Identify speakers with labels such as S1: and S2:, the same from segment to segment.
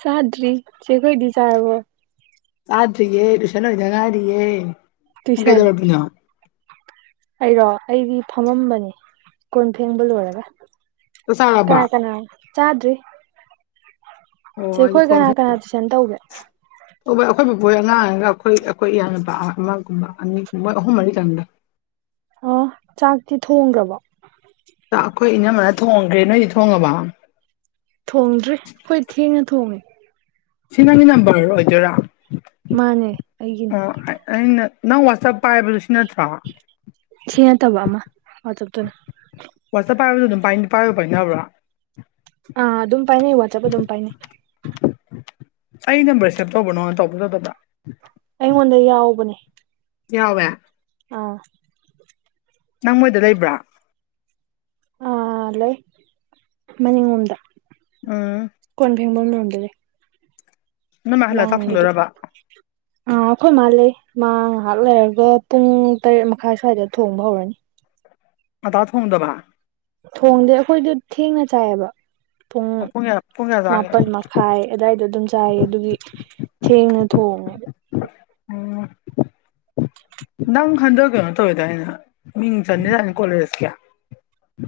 S1: ꯆꯥꯗ꯭ꯔꯤ ꯆꯦ ꯈꯣꯏꯗꯤ ꯆꯥꯔꯕꯣ
S2: ꯆꯥꯗ꯭ꯔꯤꯌꯦ ꯇ꯭ꯌꯨꯁꯟ ꯂꯣꯏꯗ ꯉꯥꯢꯡꯏꯔꯤꯌꯦ ꯅꯧ
S1: ꯇꯨꯏꯁꯟ
S2: ꯀꯩꯗꯧꯔꯃꯤꯅꯣ
S1: ꯑꯩꯔꯣ ꯑꯩꯗꯤ ꯐꯝꯂꯥꯝꯕꯅꯤ ꯀꯣꯟ ꯐꯦꯡꯕ ꯂꯣꯏꯔꯒꯥ
S2: ꯆꯥꯛ ꯆꯥꯔꯕ
S1: ꯀꯅꯥ ꯀꯅꯥ ꯆꯥꯗ꯭ꯔꯤ
S2: ꯑꯣ ꯑꯩꯗꯤ
S1: ꯆꯦꯈꯣꯏ
S2: ꯀꫭꯟ
S1: ꯀꯅꯥ ꯀꯅꯥ
S2: ꯐꯦꯡ
S1: ꯇꯨꯏꯁꯟ ꯇꯧꯒꯦ
S2: ꯑꯣ ꯕꯥ ꯑꯩꯈꯣꯏ ꯕꯣꯏ ꯑꯉꯥꯡꯒ ꯑꯩꯈꯣꯏ ꯑꯩꯈꯣꯏ ꯏꯌꯥꯅꯨꯄꯥ ꯑꯃꯒꯨꯝꯕ ꯑꯅꯤꯒꯨꯝꯕ ꯑꯍꯨꯝ ꯃꯔꯤ ꯇꯪꯗ
S1: ꯑꫭ ꯆꯥꯛꯇꯤ ꯊꯣꯡꯒꯔꯕ
S2: ꯑꯩꯈꯣꯏ ꯏꯅꯝꯃꯅ ꯊꯣꯡꯈ꯭ꯔꯦ ꯅꯣꯏꯗꯤ ꯊꯣꯡꯉꯕ
S1: ꯊꯣꯡꯗ꯭ꯔꯤ ꯑꯈꫭꯏ ꯊꯦꯡꯅ ꯊꯣꯡꯉꯦ
S2: ꯁꯤ ꯅꯪꯒꯤ ꯅꯝꯕꯔ ꯑꯣꯏꯗꯣꯏꯔꯥ
S1: ꯃꯥꯅꯦ ꯑꯩꯒꯤꯅꯤ
S2: ꯑꯣ ꯑꯩꯅ ꯅꯪ ꯋꯥꯠꯖꯞ ꯄꯥꯏꯕꯗꯨ ꯁꯤ ꯅꯠꯇ꯭ꯔꯣ
S1: ꯁꯤ ꯅꯠꯇꯕ ꯑꯃꯥ ꯋꯥꯆꯞ ꯇꯨꯅ
S2: ꯋꯥꯆꯞ ꯄꯥꯏꯕꯗꯨ ꯑꯗꯨꯝ ꯄꯥꯏꯕꯨ ꯄꯥꯏꯅꯕꯔꫭ
S1: ꯑꯥ ꯑꯗꯨꯝ ꯄꯥꯏꯅꯩ ꯋꯥꯆꯞ ꯑꯗꯨꯝ ꯄꯥꯏꯅꯩ
S2: ꯑꯩ ꯅꯝꯕꯔ ꯁꯦꯞ ꯇꯧꯕ꯭ꯔꯣ ꯅꯪꯒꯣꯟꯗ ꯇꯧꯕꯔ ꯇꯧꯗꯕꯔ
S1: ꯑꯩꯉꯣꯟꯗ ꯌꯥꯎꯕꯅꯦ
S2: ꯌꯥꯎꯋꯦ
S1: ꯑꯥ
S2: ꯅꯪ ꯃꯣꯏꯗ ꯂꯩꯕ꯭ꯔꯥ
S1: ꯑꯥ ꯂꯩ ꯃꯅꯤꯡ ꯂꯣꯝꯗ
S2: ꯎꯝ
S1: ꯀꯣꯟ ꯐꯦꯡꯕꯝ ꯂꯣꯝꯗ ꯂꯩ
S2: ꯅꯣꯏ ꯃꯥ ꯍꯜꯂ ꯆꯥꯛ
S1: ꯂꯥꯡꯕꯨꯗꯤ
S2: ꯊꯣꯡꯗꯣꯏꯔꯕ
S1: ꯑꯥ ꯑꯩꯈꯣꯏ ꯃꯥ ꯂꯩ ꯃꯥ ꯉꯥꯏꯍꯥꯛ ꯂꯩꯔꯒ ꯄꯨꯡ ꯇꯔꯦꯠ ꯃꯈꯥꯏ ꯑꯁ꯭ꯨꯋꯥꯏꯗ ꯊꯣꯡꯕ ꯍꯧꯔꯅꯤ
S2: ꯉꯟꯇꯥ ꯊꯣꯡꯗꯥꯕ
S1: ꯊꯣꯡꯗꯦ ꯑꯩꯈꯣꯏꯗꯤ ꯊꯦꯡꯅꯥ ꯆꯥꯏꯌꯦꯕ ꯄꯨꯡ
S2: ꯑꯣ ꯀꯌꯥ ꯄꯨꯡ ꯀꯌꯥ ꯆꯥꯒꯦ
S1: ꯃꯥꯄꯟ ꯃ ꯈꯥꯏ ꯑꯗꯥꯏꯗ ꯑꯗꯨꯝ ꯆꯥꯏ ꯑꯗꯨꯒꯤ ꯊꯦꯡꯅ ꯊꯣꯡꯉꯦ
S2: ꯎꯝ ꯅꯪ ꯈꯟꯗꯛ ꯀꯩꯅꯣ ꯇꯧꯋꯦ ꯗꯥꯏꯅꯦ ꯃꯤꯡ ꯆꯟꯅꯤꯗꯥꯏꯅꯦ ꯀꯣꯂꯦꯖꯀꯤ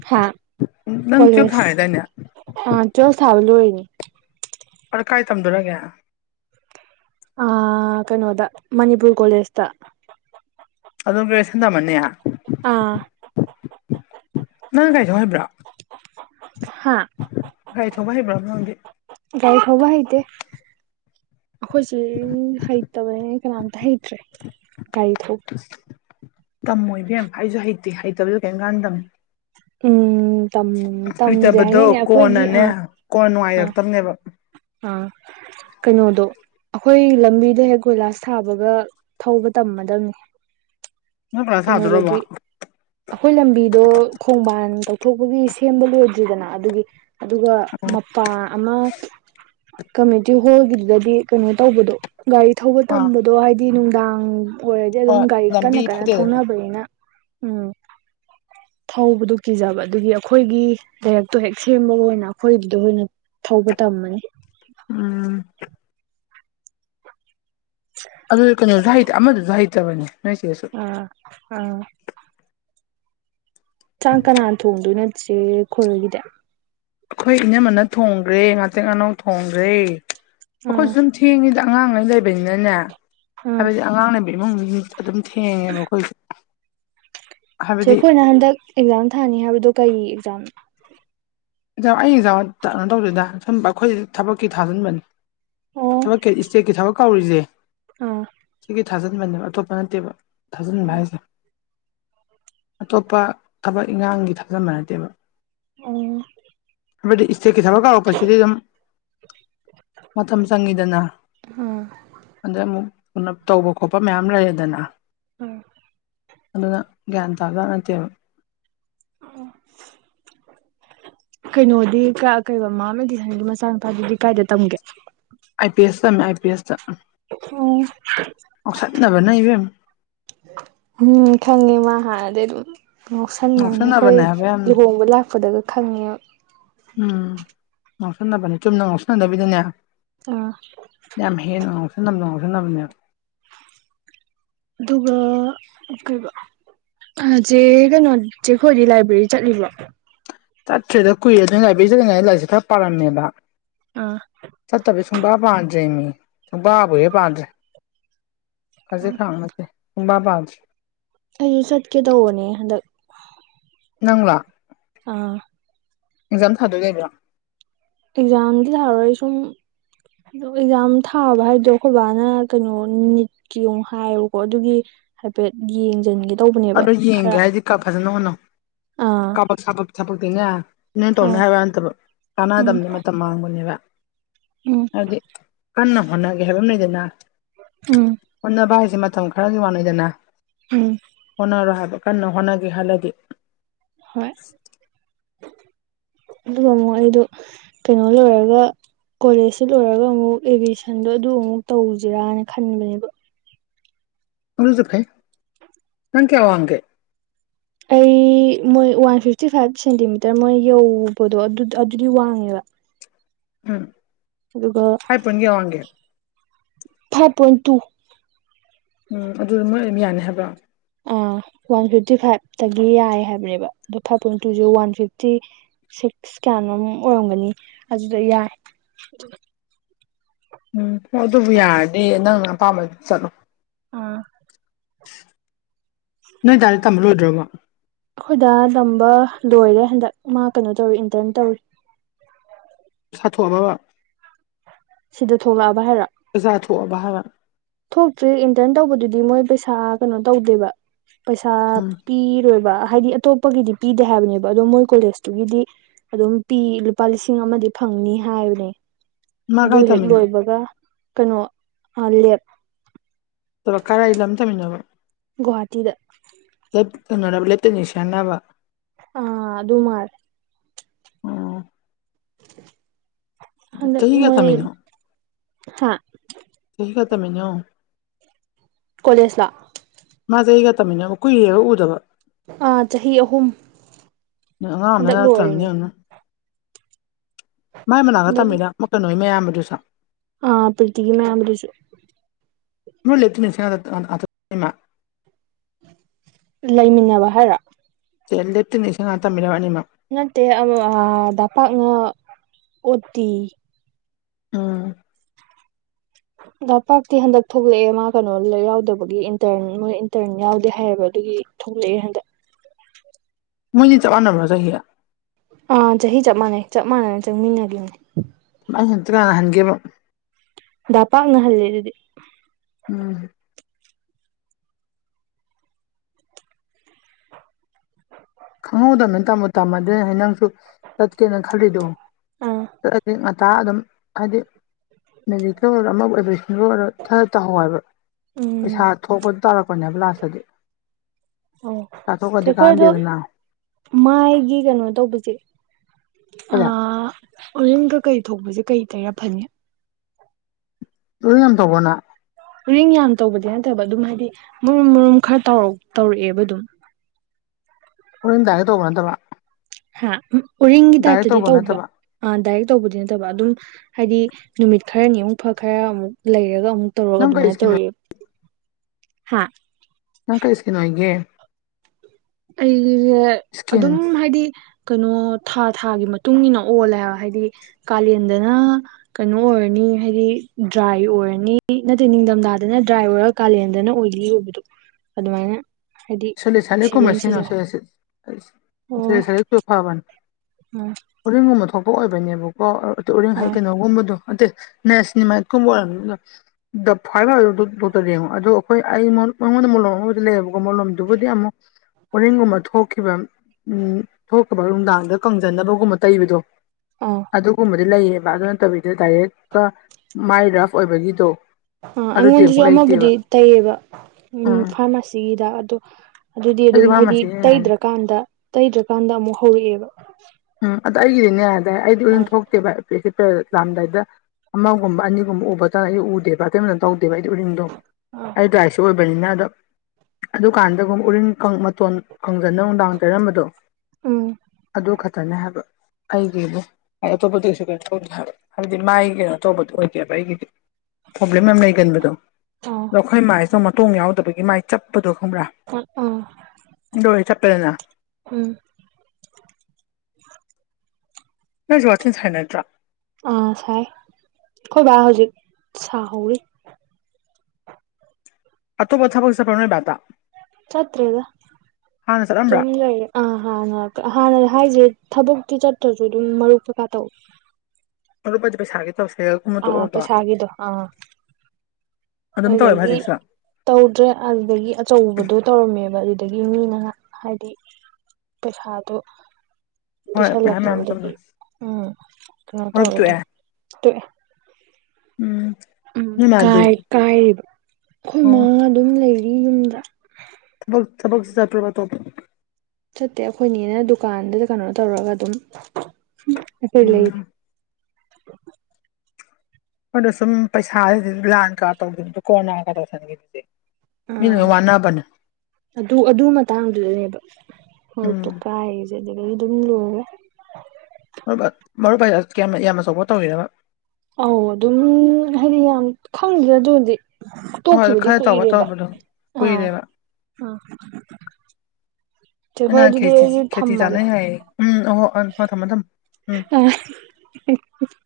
S1: ꯍꯥꯥ
S2: ꯅꯪ ꯇꯨꯌꯦꯞ ꯊꯥꯔꯦꯗꯥꯏꯅꯦ
S1: ꯑ ꯇꯨꯏꯌꯦꯞ ꯊꯥꯕ ꯂꯣꯏꯔꯤꯅꯤ
S2: ꯑꯗꯨ ꯀꯥꯏ ꯇꯝꯗꫭꯔꯒꯦ
S1: ꯑ ꯀꯩꯅꯣꯗ ꯃꯅꯤꯄꯨꯔ ꯀꯣꯂꯦꯁꯇ
S2: ꯑꯗꯨ ꯒ꯭ꯔꯁꯟ ꯇꯝꯃꯅꯤ
S1: ꯑꯥ
S2: ꯅꯪ ꯒꯥꯔꯤ ꯊꯧ ꯍꯩꯕꯔꫭ
S1: ꯍꯥ
S2: ꯒꯥꯔꯤ ꯊꯧꯕ ꯍꯩꯕ꯭ꯔꯥꯕ ꯅꯪꯗꯤ
S1: ꯒꯥꯔꯤ ꯊꯧꯕ ꯍꯩꯇꯦ ꯑꯩꯈꯣꯏ ꯆꯦꯖꯤꯡ ꯍꯩꯇꯕꯅꯦ ꯀꯅꯥꯝꯇ ꯍꯩꯇ꯭ꯔꯦ ꯒꯥꯔꯤ ꯊꯧ
S2: ꯇꯝꯃꯨ ꯏꯕꯦꯝ ꯑꯩꯁꯨ ꯍꯩꯇꯦ ꯍꯩꯇꯕꯖꯨ ꯀꯩꯝ ꯀꯥꯟꯗꯝꯅꯦ
S1: ꯎꯝ ꯇꯝ ꯇꯝꯖꯦ
S2: ꯍꯩꯇꯕꯗꯣ
S1: ꯍꯥꯏꯅꯩꯅꯦ ꯑꯩꯈꯣꯏꯒꯤ
S2: ꯀꯣꯟꯅꯅꯦ
S1: ꯑꯥ
S2: ꯀꯣꯟꯅ
S1: ꯑꯥ
S2: ꯅꯨꯡꯉꯥꯏꯔꯛꯇꯕꯅꯦꯕ
S1: ꯑꯥ ꯀꯩꯅꯣꯗꯣ ꯑꯩꯈꯣꯏ ꯂꯝꯕꯤꯗꯣ ꯍꯦꯛ ꯒꯣꯏꯂꯥꯁ ꯊꯥꯕꯒ ꯊꯧꯕ ꯇꯝꯃꯗꯕꯅꯤ
S2: ꯅꯪ ꯀ꯭ꯂꯥꯁ ꯊꯥꯗꯣꯔꯕꯣ
S1: ꯀꯩꯅꯣꯗꯗꯤ ꯑꯩꯈꯣꯏ ꯂꯝꯕꯤꯗꯣ ꯈꯣꯡꯕꯥꯟ ꯇꯧꯊꯣꯛꯄꯒꯤ ꯁꯦꯝꯕ ꯂꯣꯏꯗ꯭ꯔꯤꯗꯅ ꯑꯗꯨꯒꯤ ꯑꯗꯨꯒ ꯃꯄꯥꯥꯟ ꯑꯃ ꯀꯃꯨꯅꯤꯇꯤ ꯍꯣꯜꯒꯤꯗꯨꯗꯗꯤ ꯀꯩꯅꯣ ꯇꯧꯕꯗꯣ ꯒꯥꯔꯤ ꯊꯧꯕ
S2: ꯑꯥ
S1: ꯇꯝꯕꯗ ꯑꯗꯣ ꯍꯥꯏꯗꯤ ꯅꯨꯡꯗꯥꯡ ꯑꯣꯏꯔꯗꯤ ꯑꯗꯨꯝ
S2: ꯍꯣꯏ
S1: ꯒꯥꯔꯤ ꯀꯟꯅ
S2: ꯂꯝꯕꯤ
S1: ꯀꯟꯅ
S2: ꯐꯠꯇꯦꯗꯅ
S1: ꯊꯧꯅꯕꯅꯤꯅ ꯎꯝ ꯊꯧꯕꯗꯣ ꯀꯤꯖꯕ ꯑꯗꯨꯒꯤ ꯑꯩꯈꯣꯏꯒꯤ ꯂꯥꯏꯔꯛꯇꯣ ꯍꯦꯛ ꯁꯦꯝꯃꯒ ꯑꯣꯏꯅ ꯑꯩꯈꯣꯏꯗ ꯑꯣꯏꯅ ꯊꯧꯕ ꯇꯝꯃꯅꯤ
S2: ꯎꯝ
S1: [unintelligible]
S2: ꯑꯗꯨ ꯀꯩꯅꯣꯁꯨꯖ ꯍꯩꯇ ꯑꯃꯗꯁꯨ ꯍꯩꯇꯕꯅꯦ ꯅꯣꯏ ꯁꯤꯁ
S1: ꯎ ꯎꯝ ꯆꯥꯛ ꯀꯅꯥ ꯊꯣꯡꯗꯣꯏ ꯅꯠꯁꯦ ꯈꯣꯏꯔꯒꯤꯗꯤ
S2: ꯑꯩꯈꯣꯏ ꯏꯅꯝꯃꯅ ꯊꯣꯡꯒ꯭ꯔꯦ ꯉꯇꯦꯛ ꯉꯥꯅꯧ ꯊꯣꯡꯈ꯭ꯔꯦ ꯑꯩꯈꯣꯏꯁꯨ
S1: ꯑꯥ
S2: ꯁꯨꯝ ꯊꯦꯡꯉꯤ ꯁꯤ ꯑꯉꯥꯡꯉꯩ ꯂꯩꯕꯅꯤꯅꯅꯦ
S1: ꯑꯥ
S2: ꯍꯥꯏꯕꯗꯤ ꯑꯉꯥꯡꯅꯕꯤ ꯏꯃꯨꯡꯒꯤꯅꯤ ꯑꯗꯨꯝ ꯊꯦꯡꯉꯉꯦ ꯃꯈꯣꯏꯁꯦ
S1: ꯁꯦ ꯑꯩꯈꯣꯏꯅ ꯍꯟꯗꯛ ꯑꯦꯛꯖꯥꯝ ꯊꯥꯅꯤ ꯍꯥꯏꯕꯗꯣ ꯀꯩ ꯑꯦꯛꯖꯥꯝ
S2: ꯏꯖ ꯑꯩꯩꯅ ꯏꯖꯥ ꯀꯩꯅꯣ ꯇꯧꯗꯣꯏꯗ ꯁꯨꯝ ꯑꯩꯈꯣꯏ ꯊꯕꯛꯀꯤ ꯊꯥꯖꯤꯟꯕꯅꯤ
S1: ꯑꯣ
S2: ꯊꯕꯛ ꯏꯁꯇꯦꯠꯀꯤ ꯊꯕꯛ ꯀꯧꯔꯤꯁꯦ
S1: ꯑꯥ
S2: ꯁꯤꯒꯤ ꯊꯥꯖꯤꯟꯕꯅꯦꯕ ꯑꯇꯣꯞꯄ ꯅꯠꯇꯦꯕ ꯊꯥꯖꯤꯟꯕ ꯍꯥꯏꯁꯦ ꯑꯇꯣꯞꯄ ꯊꯕꯛ ꯏꯪꯈꯥꯡꯒꯤ ꯊꯥꯖꯕ ꯅꯠꯇꯦꯕ
S1: ꯎꯝ
S2: ꯕꯦꯗꯤ ꯏꯁꯦꯀꯤ ꯊꯕꯒꯄꯁꯤꯤ ꯑꯗꯨꯝ ꯃꯇꯝ ꯆꯪꯉꯤꯗꯅ
S1: ꯑꯥ
S2: ꯑꯗꯩ ꯑꯃꯨꯛ ꯇꯧꯕ ꯈꯣꯠꯄ ꯃꯌꯥꯝ ꯂꯩꯌꯦꯗꯅ
S1: ꯎꯝ
S2: ꯑꯗꯨꯅ ꯒ꯭ꯌꯥꯟ ꯇꯥꯕꯗ ꯅꯠꯇꯦꯕ
S1: ꯑꯣ ꯀꯩꯅꯣꯗꯤ ꯀꯩꯣꯃ ꯑꯃꯗꯤꯗꯤꯁꯥꯏꯗꯨ ꯃꯆꯥꯅꯨꯄꯥꯗꯨꯗꯤ ꯀꯥꯏꯗ ꯇꯝꯒꯦ
S2: ꯑꯥꯏ ꯄꯤ ꯑꯦꯁ ꯇꯝꯃꯦ ꯑꯥꯏ ꯄꯤ ꯑꯦꯁ ꯇ
S1: ꯑꯣ
S2: ꯑꯣꯁꯥꯗ ꯅꯕ ꯅ ꯏꯕꯦꯝ
S1: ꯎꯝ ꯈꯪꯉꯦ ꯃꯥ ꯍꯥꯥꯟꯗ ꯑꯗꯨ ꯉꯥꯎꯁꯟꯅꯅꯤ ꯑꯩꯈꯣꯏ
S2: ꯉꯥꯎꯁꯟꯅꯕꯅꯦ ꯍꯥꯏꯕ ꯌꯥꯝ
S1: ꯂꯨꯍꯣꯡꯕ ꯂꯥꯛꯄꯗꯒ ꯈꯪꯉꯦ
S2: ꯎꯝ ꯉꯥꯎꯁꯟꯅꯕꯅꯤ ꯆꯨꯝꯅ ꯉꯥꯎꯁꯟꯅꯗꯕꯤꯗꯅꯦ
S1: ꯑ
S2: ꯌꯥꯝ ꯍꯦꯟꯅ ꯉꯥꯎꯁꯟꯅꯕꯗꯣ ꯉꯥꯎꯁꯟꯅꯕꯅꯦꯕ
S1: ꯑꯗꯨꯒ ꯀꯩꯕ ꯆꯦ ꯀꯩꯅꯣ ꯆꯦ ꯈꯣꯏꯗꯤ ꯂꯥꯏꯕ꯭ꯔꯦꯔꯤ ꯆꯠꯂꯤꯕ꯭ꯔꯣ
S2: ꯆꯠꯇ꯭ꯔꯦꯗ ꯀꯨꯏꯔꯦꯗ ꯂꯥꯏꯕ꯭ꯔꯦꯔꯤ ꯆꯠꯂꯤꯉꯩꯗ ꯂꯥꯏꯔꯤꯛꯁꯦ ꯈꯔ ꯄꯥꯔꯝꯃꯦꯕ
S1: ꯑꯥ
S2: ꯆꯠꯇꯕꯗꯩ ꯁꯨꯡꯄꯥ ꯄꯥꯗ꯭ꯔꯦꯃꯤ ꯁꯨꯡꯕꯥꯕꯨ ꯍꯦꯛ ꯄꯥꯗ꯭ꯔꯦ ꯈꯖꯤꯛ ꯈꯔꯥꯛ ꯅꯠꯇꯦ ꯁꯨꯡꯄꯥ ꯄꯥꯗ꯭ꯔꯦ
S1: ꯑꯩꯁꯨ ꯆꯠꯀꯦ ꯇꯧꯕꯅꯦ ꯍꯟꯗꯛ
S2: ꯅꯪꯪꯂꯣ
S1: ꯑꯥ
S2: ꯑꯦꯛꯖꯥꯝ ꯊꯗꯣꯏ ꯂꯩꯕ꯭ꯔꯣ
S1: ꯑꯦꯛꯖꯥꯝꯗꯤ ꯊꯥꯔꯣꯏ ꯑꯩ ꯁꯨꯝ ꯑꯗꯣ ꯑꯦꯛꯖꯥꯝ ꯊꯥꯕ ꯍꯥꯏꯗꯣ ꯑꯩꯈꯣꯏ ꯕꯥꯅ ꯀꯩꯅꯣ ꯅꯤꯠ ꯀꯤꯌꯣ ꯍꯥꯏꯕꯀꯣ ꯑꯗꯨꯒꯤ ꯍꯥꯏꯐꯦꯠ ꯌꯦꯡꯖꯟꯒꯦ
S2: ꯑꯗꯣ ꯌꯦꯡꯒꯦ ꯍꯥꯏꯗꯤ ꯐꯖꯅ ꯍꯣꯠꯅꯧ
S1: ꯑꯥ
S2: ꯀꯥꯕꯛ ꯁꯥꯕꯛ ꯊꯕꯛꯇꯤꯅꯦ ꯅꯪ ꯅꯇꯣꯝ
S1: ꯑꯥ
S2: ꯍꯥꯏꯕ ꯅꯠꯇꯕ
S1: ꯎꯝ
S2: ꯀꯥꯟꯅꯗꯝꯅꯦ ꯃꯇꯝ ꯃꯥꯡꯕꯅꯦꯕ
S1: ꯎꯝ
S2: ꯍꯥꯏꯕꯗꯤ ꯀꯟꯅ ꯍꯣꯠꯅꯒꯦ ꯍꯥꯏꯕ ꯑꯃ ꯂꯩꯗꯅ
S1: ꯎꯝ
S2: ꯍꯣꯠꯅꯕ ꯍꯥꯏꯁꯦ ꯃꯇꯝ ꯈꯔꯒꯤ ꯋꯥꯅꯤꯗꯅ
S1: ꯎꯝ
S2: ꯍꯣꯠꯅꯔꯣ ꯍꯥꯏꯕ ꯀꯟꯅ ꯍꯣꯠꯅꯒꯦ ꯈꯜꯂꯗꯤ
S1: ꯍꯣꯏ ꯑꯗꯨꯒ ꯑꯃꯨꯛ ꯑꯩꯗꯣ ꯀꯩꯅꯣ ꯂꯣꯏꯔꯒ ꯀꯣꯂꯦꯖꯁꯤ ꯂꯣꯏꯔꯒ ꯑꯃꯨꯛ ꯑꯦꯕꯤꯌꯦꯁꯟꯗꯣ ꯑꯗꯨ ꯑꯃꯨꯛ ꯇꯧꯁꯤꯔꯅ ꯈꯟꯕꯅꯦꯕ
S2: ꯑꯗꯨꯁꯨ ꯐꯩ ꯅꯪ ꯀꯌꯥ ꯋꯥꯡꯒꯦ
S1: ꯑꯩ ꯃꯣꯏ ꯋꯥꯟ ꯐꯤꯐꯇꯤ ꯐꯥꯏꯚ ꯁꯦꯟꯇꯤꯃꯤꯇꯔ ꯃꯣꯏ ꯌꯧꯕꯗꯣ ꯑꯗꯨ ꯑꯗꯨꯗꯤ ꯋꯥꯡꯉꯦꯕ
S2: ꯎꯝ
S1: ꯑꯗꯨꯒ
S2: ꯐꯥꯏꯚ ꯄꯣꯏꯟ ꯀꯌꯥ ꯋꯥꯡꯒꯦ
S1: ꯐꯥꯏꯚ ꯄꯣꯏꯟ ꯇꯨ
S2: ꯎꯝ ꯑꯗꯨꯗ ꯃꯣꯏ ꯑꯗꯨꯝ ꯌꯥꯅꯤ ꯍꯥꯏꯕ꯭ꯔꯣ
S1: ꯑ ꯋꯥꯟ ꯐꯤꯐꯇꯤ ꯐꯥꯏꯚꯇꯒꯤ ꯌꯥꯏ ꯍꯥꯏꯕꯅꯦꯕ ꯑꯗꯣ ꯐꯥꯏꯚ ꯄꯣꯏꯟ ꯇꯨꯁꯦ ꯋꯥꯟ ꯐꯤꯐꯇꯤ ꯁꯤꯛꯁ ꯀꯌꯥꯅꯣ ꯑꯣꯏꯔꯝꯒꯅꯤ ꯑꯗꯨꯗ ꯌꯥꯏ
S2: ꯎꯝ ꯍꯣ ꯑꯗꯨꯕꯨ ꯌꯥꯔꯗꯤ ꯅꯪ ꯑꯄꯥꯝꯕ ꯑꯗꯨ ꯆꯠꯂꯣ
S1: ꯑꯥ
S2: ꯅꯣꯏ ꯗꯥꯗꯤ ꯇꯝꯕ ꯂꯣꯏꯗꯣꯔꯕꯣ
S1: ꯑꯩꯈꯣꯏ ꯗꯥ ꯇꯝꯕ ꯂꯣꯏꯔꯦ ꯍꯟꯗꯛ ꯃꯥ ꯀꯩꯅꯣ ꯇꯧꯔꯤ ꯏꯟꯇꯔꯟ ꯇꯧꯔꯤ
S2: ꯄꯩꯁꯥ ꯊꯣꯛꯑꯕ ꯕꯥ
S1: ꯁꯤꯗ ꯊꯣꯛꯂꯛꯑꯕ ꯍꯥꯏꯔꯣ
S2: ꯕꯖꯥꯔ ꯊꯣꯛꯑꯕ ꯍꯥꯏꯕ
S1: ꯊꯣꯛꯇ꯭ꯔꯤ ꯏꯟꯇꯔꯟ ꯇꯧꯕꯗꯨꯗꯤ ꯃꯣꯏ ꯄꯩꯁꯥ ꯀꯩꯅꯣ ꯇꯧꯗꯦꯕ ꯄꯩꯁꯥ
S2: ꯎꯝ
S1: ꯄꯤꯔꯣꯏꯕ ꯍꯥꯏꯗꯤ ꯑꯇꯣꯞꯄꯒꯤꯗꯤ ꯄꯤꯗꯦ ꯍꯥꯏꯕꯅꯦꯕ ꯑꯗꯣ ꯃꯣꯏ ꯀꯣꯂꯦꯖꯇꯨꯒꯤꯗꯤ ꯑꯗꯨꯝ ꯄꯤ ꯂꯨꯄꯥ ꯂꯤꯁꯤꯡ ꯑꯃꯗꯤ ꯐꯪꯅꯤ ꯍꯥꯏꯕꯅꯦ
S2: ꯃꯥ
S1: ꯑꯗꯨ
S2: ꯀꯥꯏ
S1: ꯍꯦꯛ
S2: ꯇꯝꯃꯤꯅꯣ
S1: ꯂꯣꯏꯕꯒ ꯀꯩꯅꯣ ꯑ ꯂꯦꯞ
S2: ꯑ ꯀꯔꯥꯏ ꯂꯝ ꯊꯝꯃꯤꯅꯣꯕ
S1: ꯒꯣꯍꯥꯇꯤꯗ
S2: ꯂꯦꯞ ꯀꯩꯅꯣꯔꯥꯕ ꯂꯦꯞ ꯇꯦꯛꯅꯤꯁꯤꯌꯟꯔꯕ
S1: ꯑ ꯑꯗꯨ ꯃꯥꯜꯂꯦ
S2: ꯑꯣ
S1: ꯍꯟꯗꯛ
S2: ꯆꯍꯤ ꯀꯌꯥ
S1: ꯃꯣꯏ
S2: ꯇꯝꯃꯤꯅꯣ
S1: ꯍꯥ
S2: ꯆꯍꯤ ꯀꯌꯥ ꯇꯝꯃꯤꯅꯣ
S1: ꯀꯣꯂꯦꯖ ꯂꯣ
S2: ꯃꯥ ꯆꯍꯤ ꯀꯌꯥ ꯇꯝꯃꯤꯟꯅꯣꯕ ꯀꯨꯏꯔꯦꯕ ꯎꯗꯕ
S1: ꯑꯥ ꯆꯍꯤ ꯑꯍꯨꯝ
S2: ꯑꯉꯥꯡ
S1: ꯍꯟꯗꯛ
S2: ꯑꯃꯅ ꯇꯧꯔꯝꯃꯤꯅꯦ
S1: ꯂꯣꯏꯔꯤꯅꯦ
S2: ꯌꯦꯡꯉꯣꯅꯦ ꯃꯥꯏ ꯃꯅꯥꯛꯛꯇ ꯇꯝꯃꯤꯔ ꯑꯃ ꯀꯩꯅꯣꯏ ꯃꯌꯥꯝꯕꯗꯨꯁꯨ
S1: ꯑ ꯄꯇꯤꯒꯤ ꯃꯥꯌꯥꯝꯔꯤꯁꯨ
S2: ꯂꯣꯏ ꯂꯦꯞꯇꯅꯁꯦ ꯑ
S1: ꯂꯩꯃꯤꯟꯅꯕ ꯍꯥꯏꯔ
S2: ꯆꯦꯂꯠꯅꯤꯁ ꯉ ꯇꯝꯃꯤꯔ ꯋꯥꯅꯤꯤꯃ
S1: ꯅꯠꯇꯦ ꯅꯄꯥꯛꯅꯥ ꯑꯣꯠꯇꯤ
S2: ꯎꯝ
S1: ꯂꯄꯥꯛꯇꯤ ꯍꯟꯗꯛ ꯊꯣꯛꯂꯛꯑꯦ ꯃꯥ ꯀꯩꯅꯣ ꯌꯥꯎꯗꯕꯒꯤ ꯏꯟꯇꯔꯟ ꯃꯣꯏ ꯏꯟꯇꯔꯟ ꯌꯥꯎꯗꯦ ꯍꯥꯏꯌꯦꯕ ꯑꯗꯨꯒꯤ ꯊꯣꯛꯂꯛꯑꯦ ꯍꯟꯗꯛ
S2: ꯃꯣꯏꯅꯤ ꯆꯞ ꯃꯟꯅꯕꯔꯥ ꯍꯟꯗꯛ ꯆꯍꯤ
S1: ꯑꯥ ꯆꯍꯤ ꯆꯞ ꯃꯥꯟꯅꯩ ꯆꯞ ꯃꯥꯟꯅꯅ ꯆꯪꯃꯤꯟꯅꯈꯤꯕꯅꯦ
S2: ꯃ ꯅꯠꯇ꯭ꯔ ꯍꯪꯦ
S1: ꯑꯗꯥ ꯄꯥꯛꯅꯍꯜꯂꯦ ꯑꯗꯨꯗꯤ
S2: ꯎꯝ ꯈꯪꯍꯧꯗꯕꯅ ꯇꯝꯃꯣ ꯇꯝꯃꯣ ꯑꯗꯨꯅ ꯍꯥꯏ ꯅꯪꯁꯨ ꯆꯠꯀꯦꯅ ꯈꯜꯂꯤꯗꯣ
S1: ꯑꯥ
S2: ꯗꯤ ꯉꯇꯥ ꯑꯗꯨꯝ ꯍꯥꯏꯗꯤ ꯃꯦꯖꯤꯀꯦꯜ ꯑꯣꯏꯔꯣ ꯑꯃꯐꯕꯨ ꯑꯦꯕꯦꯁꯟꯕꯨ ꯑꯣꯏꯔꯣ ꯊꯔ ꯇꯥꯍꯧ ꯍꯥꯏꯕ
S1: ꯎꯝ
S2: ꯄꯩꯁꯥ ꯊꯣꯛꯄꯗꯨ ꯇꯥꯔꯛꯄꯅꯦꯕ ꯂꯥꯁꯇꯗꯤ
S1: ꯑꯣ
S2: ꯄꯩꯁꯥ ꯊꯣꯛꯀꯗꯤ
S1: ꯑꯩꯈꯣꯏꯗꯣ
S2: ꯀꯥꯟꯅꯗꯦꯗꯅ
S1: ꯃꯥꯏꯒꯤ ꯀꯩꯅꯣ ꯇꯧꯕꯁꯦ ꯑ
S2: ꯐꯔꯦ
S1: ꯑꯣ ꯌꯨꯝꯒ ꯀꯩ ꯊꯣꯛꯄꯁꯦ ꯀꯩ ꯇꯩꯔꯥ ꯐꯅꯤ
S2: ꯎꯔꯤꯡ ꯌꯥꯝ ꯇꯦꯕ꯭ꯔꯣ ꯅꯪ
S1: ꯔꯤꯡ ꯌꯥꯝ ꯇꯧꯕꯗꯤ ꯅꯠꯇꯕ ꯑꯗꯨꯝ ꯍꯥꯏꯗꯤ ꯃꯨꯔꯨꯝ ꯃꯣꯔꯨꯝ ꯈꯔꯔ ꯇꯧꯔꯛꯑꯦꯕ ꯑꯗꯨꯝ
S2: ꯍꯣꯏꯝꯗꯥꯏꯒ ꯇꯧꯕ ꯅꯠꯇꯕ
S1: ꯍꯥ ꯎꯔꯤꯡꯒꯤ
S2: ꯗꯥꯏꯔꯦꯛ
S1: ꯇꯥꯏꯞꯇꯗꯤ ꯇꯧꯕ
S2: ꯅꯠꯇꯕ
S1: ꯑ ꯗꯥꯏꯔꯦꯛ ꯇꯧꯕꯗꯤ ꯅꯠꯇꯕ ꯑꯗꯨꯝ ꯍꯥꯏꯗꯤ ꯅꯨꯃꯤꯠ ꯈꯔꯅꯤ ꯑꯃꯨꯛ ꯐ ꯈꯔ ꯑꯃꯨꯛ ꯂꯩꯔꯒ ꯑꯃꯨꯛ ꯇꯧꯔꯣ
S2: ꯅꯪ ꯀꯩ
S1: ꯑꯗꯨꯃꯥꯏꯅ
S2: ꯏꯁꯀꯤꯟ
S1: ꯇꯧꯔꯤ ꯍꯥ
S2: ꯅꯪ ꯀꯔꯤꯀꯦ ꯅꯣꯦ
S1: ꯑꯩ
S2: ꯏꯁꯀꯤꯟ
S1: ꯑꯗꯨꯝ ꯍꯥꯏꯗꯤ ꯀꯩꯅꯣ ꯊꯥ ꯊꯥꯒꯤ ꯃꯇꯨꯡ ꯏꯟꯅ ꯑꯣꯜꯂꯦꯕ ꯍꯥꯏꯗꯤ ꯀꯥꯂꯦꯟꯗꯅ ꯀꯩꯅꯣ ꯑꯣꯏꯔꯅꯤ ꯍꯥꯏꯗꯤ ꯗ꯭ꯔꯥꯏ ꯑꯣꯏꯔꯅꯤ ꯅꯠꯇꯦ ꯅꯤꯡꯊꯝꯊꯥꯗꯅ ꯗ꯭ꯔꯥꯏ ꯑꯣꯏꯔꯛ ꯀꯥꯂꯦꯟꯗꯅ ꯑꯣꯏꯜꯂꯤ ꯑꯣꯏꯕꯗꯣ ꯑꯗꯨꯃꯥꯏꯅ ꯍꯥꯏꯗꯤ
S2: ꯁꯣꯂꯦꯁꯂꯦꯛ ꯀꯨꯝ
S1: ꯁꯤꯖꯟ
S2: ꯁꯤꯅꯣ
S1: ꯁꯤꯖꯟ
S2: ꯁꯦ
S1: ꯑꯣ
S2: ꯁꯂ ꯁꯥꯂꯦ ꯀꯨ ꯐꯕꯅꯤ
S1: ꯎꯝ
S2: ꯎꯔꯤꯡꯒꯨꯝꯕ ꯊꯣꯛꯄ ꯑꯣꯏꯕꯅꯦꯕꯀꯣ ꯎꯔꯤꯡ ꯍꯩ
S1: ꯑꯥ
S2: ꯀꯩꯅꯣꯒꯨꯝꯕꯗꯣ ꯑ ꯅꯦꯁꯅꯤ ꯃꯥꯥꯏ ꯀꯨꯝꯕ ꯗ ꯐꯥꯏꯕꯇꯔ ꯌꯦꯡꯉꯣ ꯑ ꯑꯩꯈꯣꯏ ꯑꯩ ꯃꯉꯣꯟꯗ ꯃꯣꯂꯣꯝ ꯑꯃꯗꯤ ꯂꯩꯌꯦꯕꯀꯣ ꯃꯣꯂꯣꯝꯗ ꯌꯕꯗꯤ ꯌꯥꯝ ꯑꯃ ꯑꯣꯔꯤꯡꯒꯨꯝꯕ ꯊꯣꯛꯈꯤꯕ ꯎꯝ ꯊꯣꯛꯈꯤꯕ ꯅꯨꯡꯗꯥꯡꯗ ꯀꯪꯖꯟꯅꯕꯒꯨꯝꯕ ꯇꯩꯕꯗꯣ
S1: ꯑꯥ
S2: ꯑꯗꯨꯒꯨꯝꯕꯗꯤ ꯂꯩꯌꯦꯕ ꯑꯗꯨ ꯅꯠꯇꯕꯤꯗ ꯗꯥꯏꯔꯦꯛꯀ ꯃꯥꯏ ꯔꯐ ꯑꯣꯏꯕꯒꯤꯗꯣ
S1: ꯑ
S2: ꯑꯗꯨꯗꯤ
S1: ꯑꯩꯉꯣꯟꯗꯁꯨ
S2: ꯑꯃꯨꯛ ꯂꯩꯇꯦꯕ
S1: ꯑꯃꯕꯨꯗꯤ ꯇꯩꯌꯦꯕ ꯎꯝ ꯐꯥꯔꯃꯥꯁꯤꯒꯤꯗ ꯑꯗꯣ ꯑꯗꯨꯗꯤ
S2: ꯑꯩꯁꯨ
S1: ꯑꯗꯨꯝ ꯍꯥꯏꯗꯤ
S2: ꯐꯥꯔꯃꯥꯁꯤꯅꯦ ꯍꯥꯏꯁꯦ
S1: ꯇꯩꯗ꯭ꯔꯀꯥꯟꯗ ꯇꯩꯗ꯭ꯔꯀꯥꯟꯗ ꯑꯃꯨꯛ ꯍꯧꯔꯛꯑꯦꯕ
S2: ꯎꯝ ꯑꯗ ꯑꯩꯒꯤꯗꯤꯅꯦꯗ ꯑꯩꯗꯤ ꯑꯗꯨꯝ
S1: ꯑꯥ
S2: ꯊꯣꯛꯇꯦꯕ ꯂꯥꯛꯑꯝꯗꯥꯏꯗ ꯑꯃꯒꯨꯝꯕ ꯑꯅꯤꯒꯨꯝꯕ ꯎꯕꯗꯅ ꯑꯩ ꯎꯗꯦꯕ ꯀꯩꯝꯇ ꯇꯧꯗꯦꯕ ꯑꯩꯗꯤ ꯎꯔꯤꯡꯗꯣ
S1: ꯑꯥ
S2: ꯑꯩꯗꯋꯥꯏꯁꯨ ꯑꯣꯏ ꯑꯣꯏꯕꯅꯤꯅ ꯑꯗ ꯑꯗꯨꯀꯥꯟꯗꯒꯨꯝ ꯎꯔꯤꯟ ꯃꯇꯣꯟ ꯀꯪꯖꯟꯗ ꯅꯨꯡꯗꯥꯡ ꯇꯩꯔꯝꯕꯗꯣ
S1: ꯎꯝ
S2: ꯑꯗꯨ ꯈꯛꯇꯅꯦ ꯍꯥꯏꯕ ꯑꯩꯒꯤꯅꯦ ꯍꯥꯏꯗꯤ ꯑꯇꯣꯞꯄꯗꯤ ꯀꯩꯁꯨ ꯀꯩꯅꯣ ꯇ ꯍꯥꯏ ꯍꯥꯏꯕꯗꯤ ꯃꯥꯏꯒꯤꯩꯅꯣ ꯑꯇꯣꯞꯄꯗꯤ ꯑꯣꯏꯗꯦꯕ ꯑꯩꯒꯤꯗꯤ ꯄ꯭ꯔꯣꯕ꯭ꯂꯦꯝ ꯌꯥꯝ ꯂꯩꯒꯟꯕꯗꯣ
S1: ꯑꯥ
S2: ꯑꯗꯣ ꯑꯩꯈꯣꯏ ꯃꯥꯏꯁꯨꯣ ꯃꯇꯣꯡ ꯌꯥꯎꯗꯕꯒꯤ ꯃꯥꯏ ꯆꯞꯄꯗꯣ ꯈꯪꯕ꯭ꯔꯥ
S1: ꯑꯥ
S2: ꯂꯣꯏ ꯆꯄꯗꯅ
S1: ꯎꯝ
S2: ꯅꯪꯁꯨ ꯋꯥꯇꯤꯟ ꯁ ꯍꯥꯏ ꯅꯠꯇ꯭ꯔꯣ
S1: ꯑꯥ ꯆꯥꯏ ꯈꯣꯏ ꯍꯧꯖꯤꯛ ꯆꯥ ꯍꯧꯋ
S2: ꯑꯇꯣꯞꯄ ꯁꯥꯕꯛ ꯆꯄ ꯅꯣꯏꯕꯗ
S1: ꯆꯠꯔꯤꯗ
S2: ꯆꯠꯂꯝꯕ꯭ꯔꯥ
S1: ꯆꯨꯝ ꯏꯔ ꯑꯥ ꯍꯥꯟꯅ ꯍꯥꯟꯅ ꯍꯥꯏꯁꯦ ꯊꯕꯛꯇꯤ ꯆꯠꯇ꯭ꯔꯁꯨ ꯑꯗꯨꯝ ꯃꯔꯨꯞ ꯀꯩꯀꯥ ꯇꯧꯏ
S2: ꯑꯗꯨꯨꯄꯥ ꯄꯩꯁꯥꯒꯤꯦ ꯊꯧꯁꯦ
S1: ꯑ ꯄꯁ ꯍꯥꯏꯒꯗꯣ ꯑ
S2: ꯑꯗꯨꯝ ꯇꯧꯋꯦꯕ
S1: ꯍꯥꯏꯒꯤ
S2: ꯍꯧꯖꯤꯛꯁꯨ
S1: ꯇꯧꯗ꯭ꯔꯦ ꯑꯗꯨꯗꯒꯤ ꯑꯆꯧꯕꯗꯣ ꯇꯧꯔꯝꯃꯦꯕ ꯑꯗꯨꯗꯒꯤ ꯃꯤꯅ ꯉꯥꯛ ꯍꯥꯏꯗꯤ ꯐꯔꯍ ꯑꯗꯨꯣ
S2: ꯍꯣꯏ
S1: ꯄꯁꯥꯜ
S2: ꯃꯌꯥꯝ ꯃꯌꯥꯝ
S1: ꯂꯥꯛꯇꯦꯕ
S2: ꯇꯧꯅ
S1: ꯎꯝ ꯀꯩꯅꯣ
S2: ꯃꯔꯨꯞ
S1: ꯇꯧꯦꯗꯤ
S2: ꯇꯣꯛꯑꯦ ꯎꯝ
S1: ꯎꯝ
S2: ꯅꯣꯏ
S1: ꯀ
S2: ꯃꯥꯗꯤ
S1: ꯀꯥꯏꯔꯤꯕ ꯑꯩꯈꯣꯏ
S2: ꯑꯣ
S1: ꯃꯉꯥ ꯑꯗꯨꯝ ꯂꯩꯔꯤ ꯌꯨꯝꯗ
S2: ꯊꯕ ꯊꯕꯛꯁꯤ ꯆꯠ꯭ꯔꯕ ꯇꯣ
S1: ꯆꯠꯇꯦ ꯑꯩꯈꯣꯏꯅꯦꯅ ꯗꯨꯀꯥꯟꯗ ꯀꯩꯅꯣ ꯇꯧꯔꯒ ꯑꯗꯨꯝ ꯑꯩꯈꯣꯏ
S2: ꯎꯝ
S1: ꯂꯩꯔꯦ
S2: ꯑꯗ ꯁꯨꯝ ꯄꯩꯁꯥꯁꯤꯗꯤ ꯂꯥꯟꯒ ꯇꯧꯈꯤꯕꯗ ꯀꯣꯔꯣꯅꯥꯒ ꯇꯧꯁꯟꯈꯤꯕꯗꯨꯗꯤꯦ ꯃꯤ ꯂꯩ
S1: ꯑꯥ
S2: ꯋꯥꯅꯥ ꯄ
S1: ꯑꯗꯨ ꯑꯗꯨ ꯃꯇꯥꯡꯗꯨꯗꯅꯦꯕ ꯍꯣꯔꯛꯇ
S2: ꯎꯝ
S1: ꯀꯥꯏꯔꯤꯁꯦ ꯑꯗꯨꯗꯒꯤ ꯑꯗꯨꯝ ꯂꯣꯏꯔꯦ
S2: ꯃꯔ ꯃꯔꯨꯞꯕꯏ ꯀꯌꯥꯝ ꯌꯥꯝ ꯑꯆꯧꯕꯠ ꯇꯧꯈꯤꯦꯕ
S1: ꯑꯧ ꯑꯗꯨꯝ ꯍꯥꯏꯗꯤ ꯌꯥꯝ ꯈꯪꯗꯗꯦ ꯑꯗꯨꯕꯨꯗꯤ
S2: ꯍꯣꯏ
S1: ꯇꯣꯛꯈꯤꯕꯗꯤ
S2: ꯈꯔ ꯆꯥꯎꯕ
S1: ꯀꯨꯏꯔꯦꯕ
S2: ꯇꯧꯔꯝꯕꯗꯣ
S1: ꯑꯥ
S2: ꯀꯨꯏꯔꯦꯕ
S1: ꯑꯥ
S2: ꯅꯪ
S1: ꯦꯈꯣꯏ
S2: ꯅꯍꯥꯟ
S1: ꯑꯗꯨꯗꯤ
S2: ꯈꯦꯆꯤ
S1: ꯑꯩꯁꯨ
S2: ꯈꯦꯆꯤ
S1: ꯊꯝꯃꯒꯦ
S2: ꯆꯥꯅꯩ ꯍꯥꯏꯌꯦ ꯎꯝ ꯑꯍꯣ ꯑꯪ ꯍꯣ ꯍꯣꯏ ꯊꯝꯃꯣ ꯊꯝꯃꯣ ꯎꯝ
S1: ꯑ [unintelligible]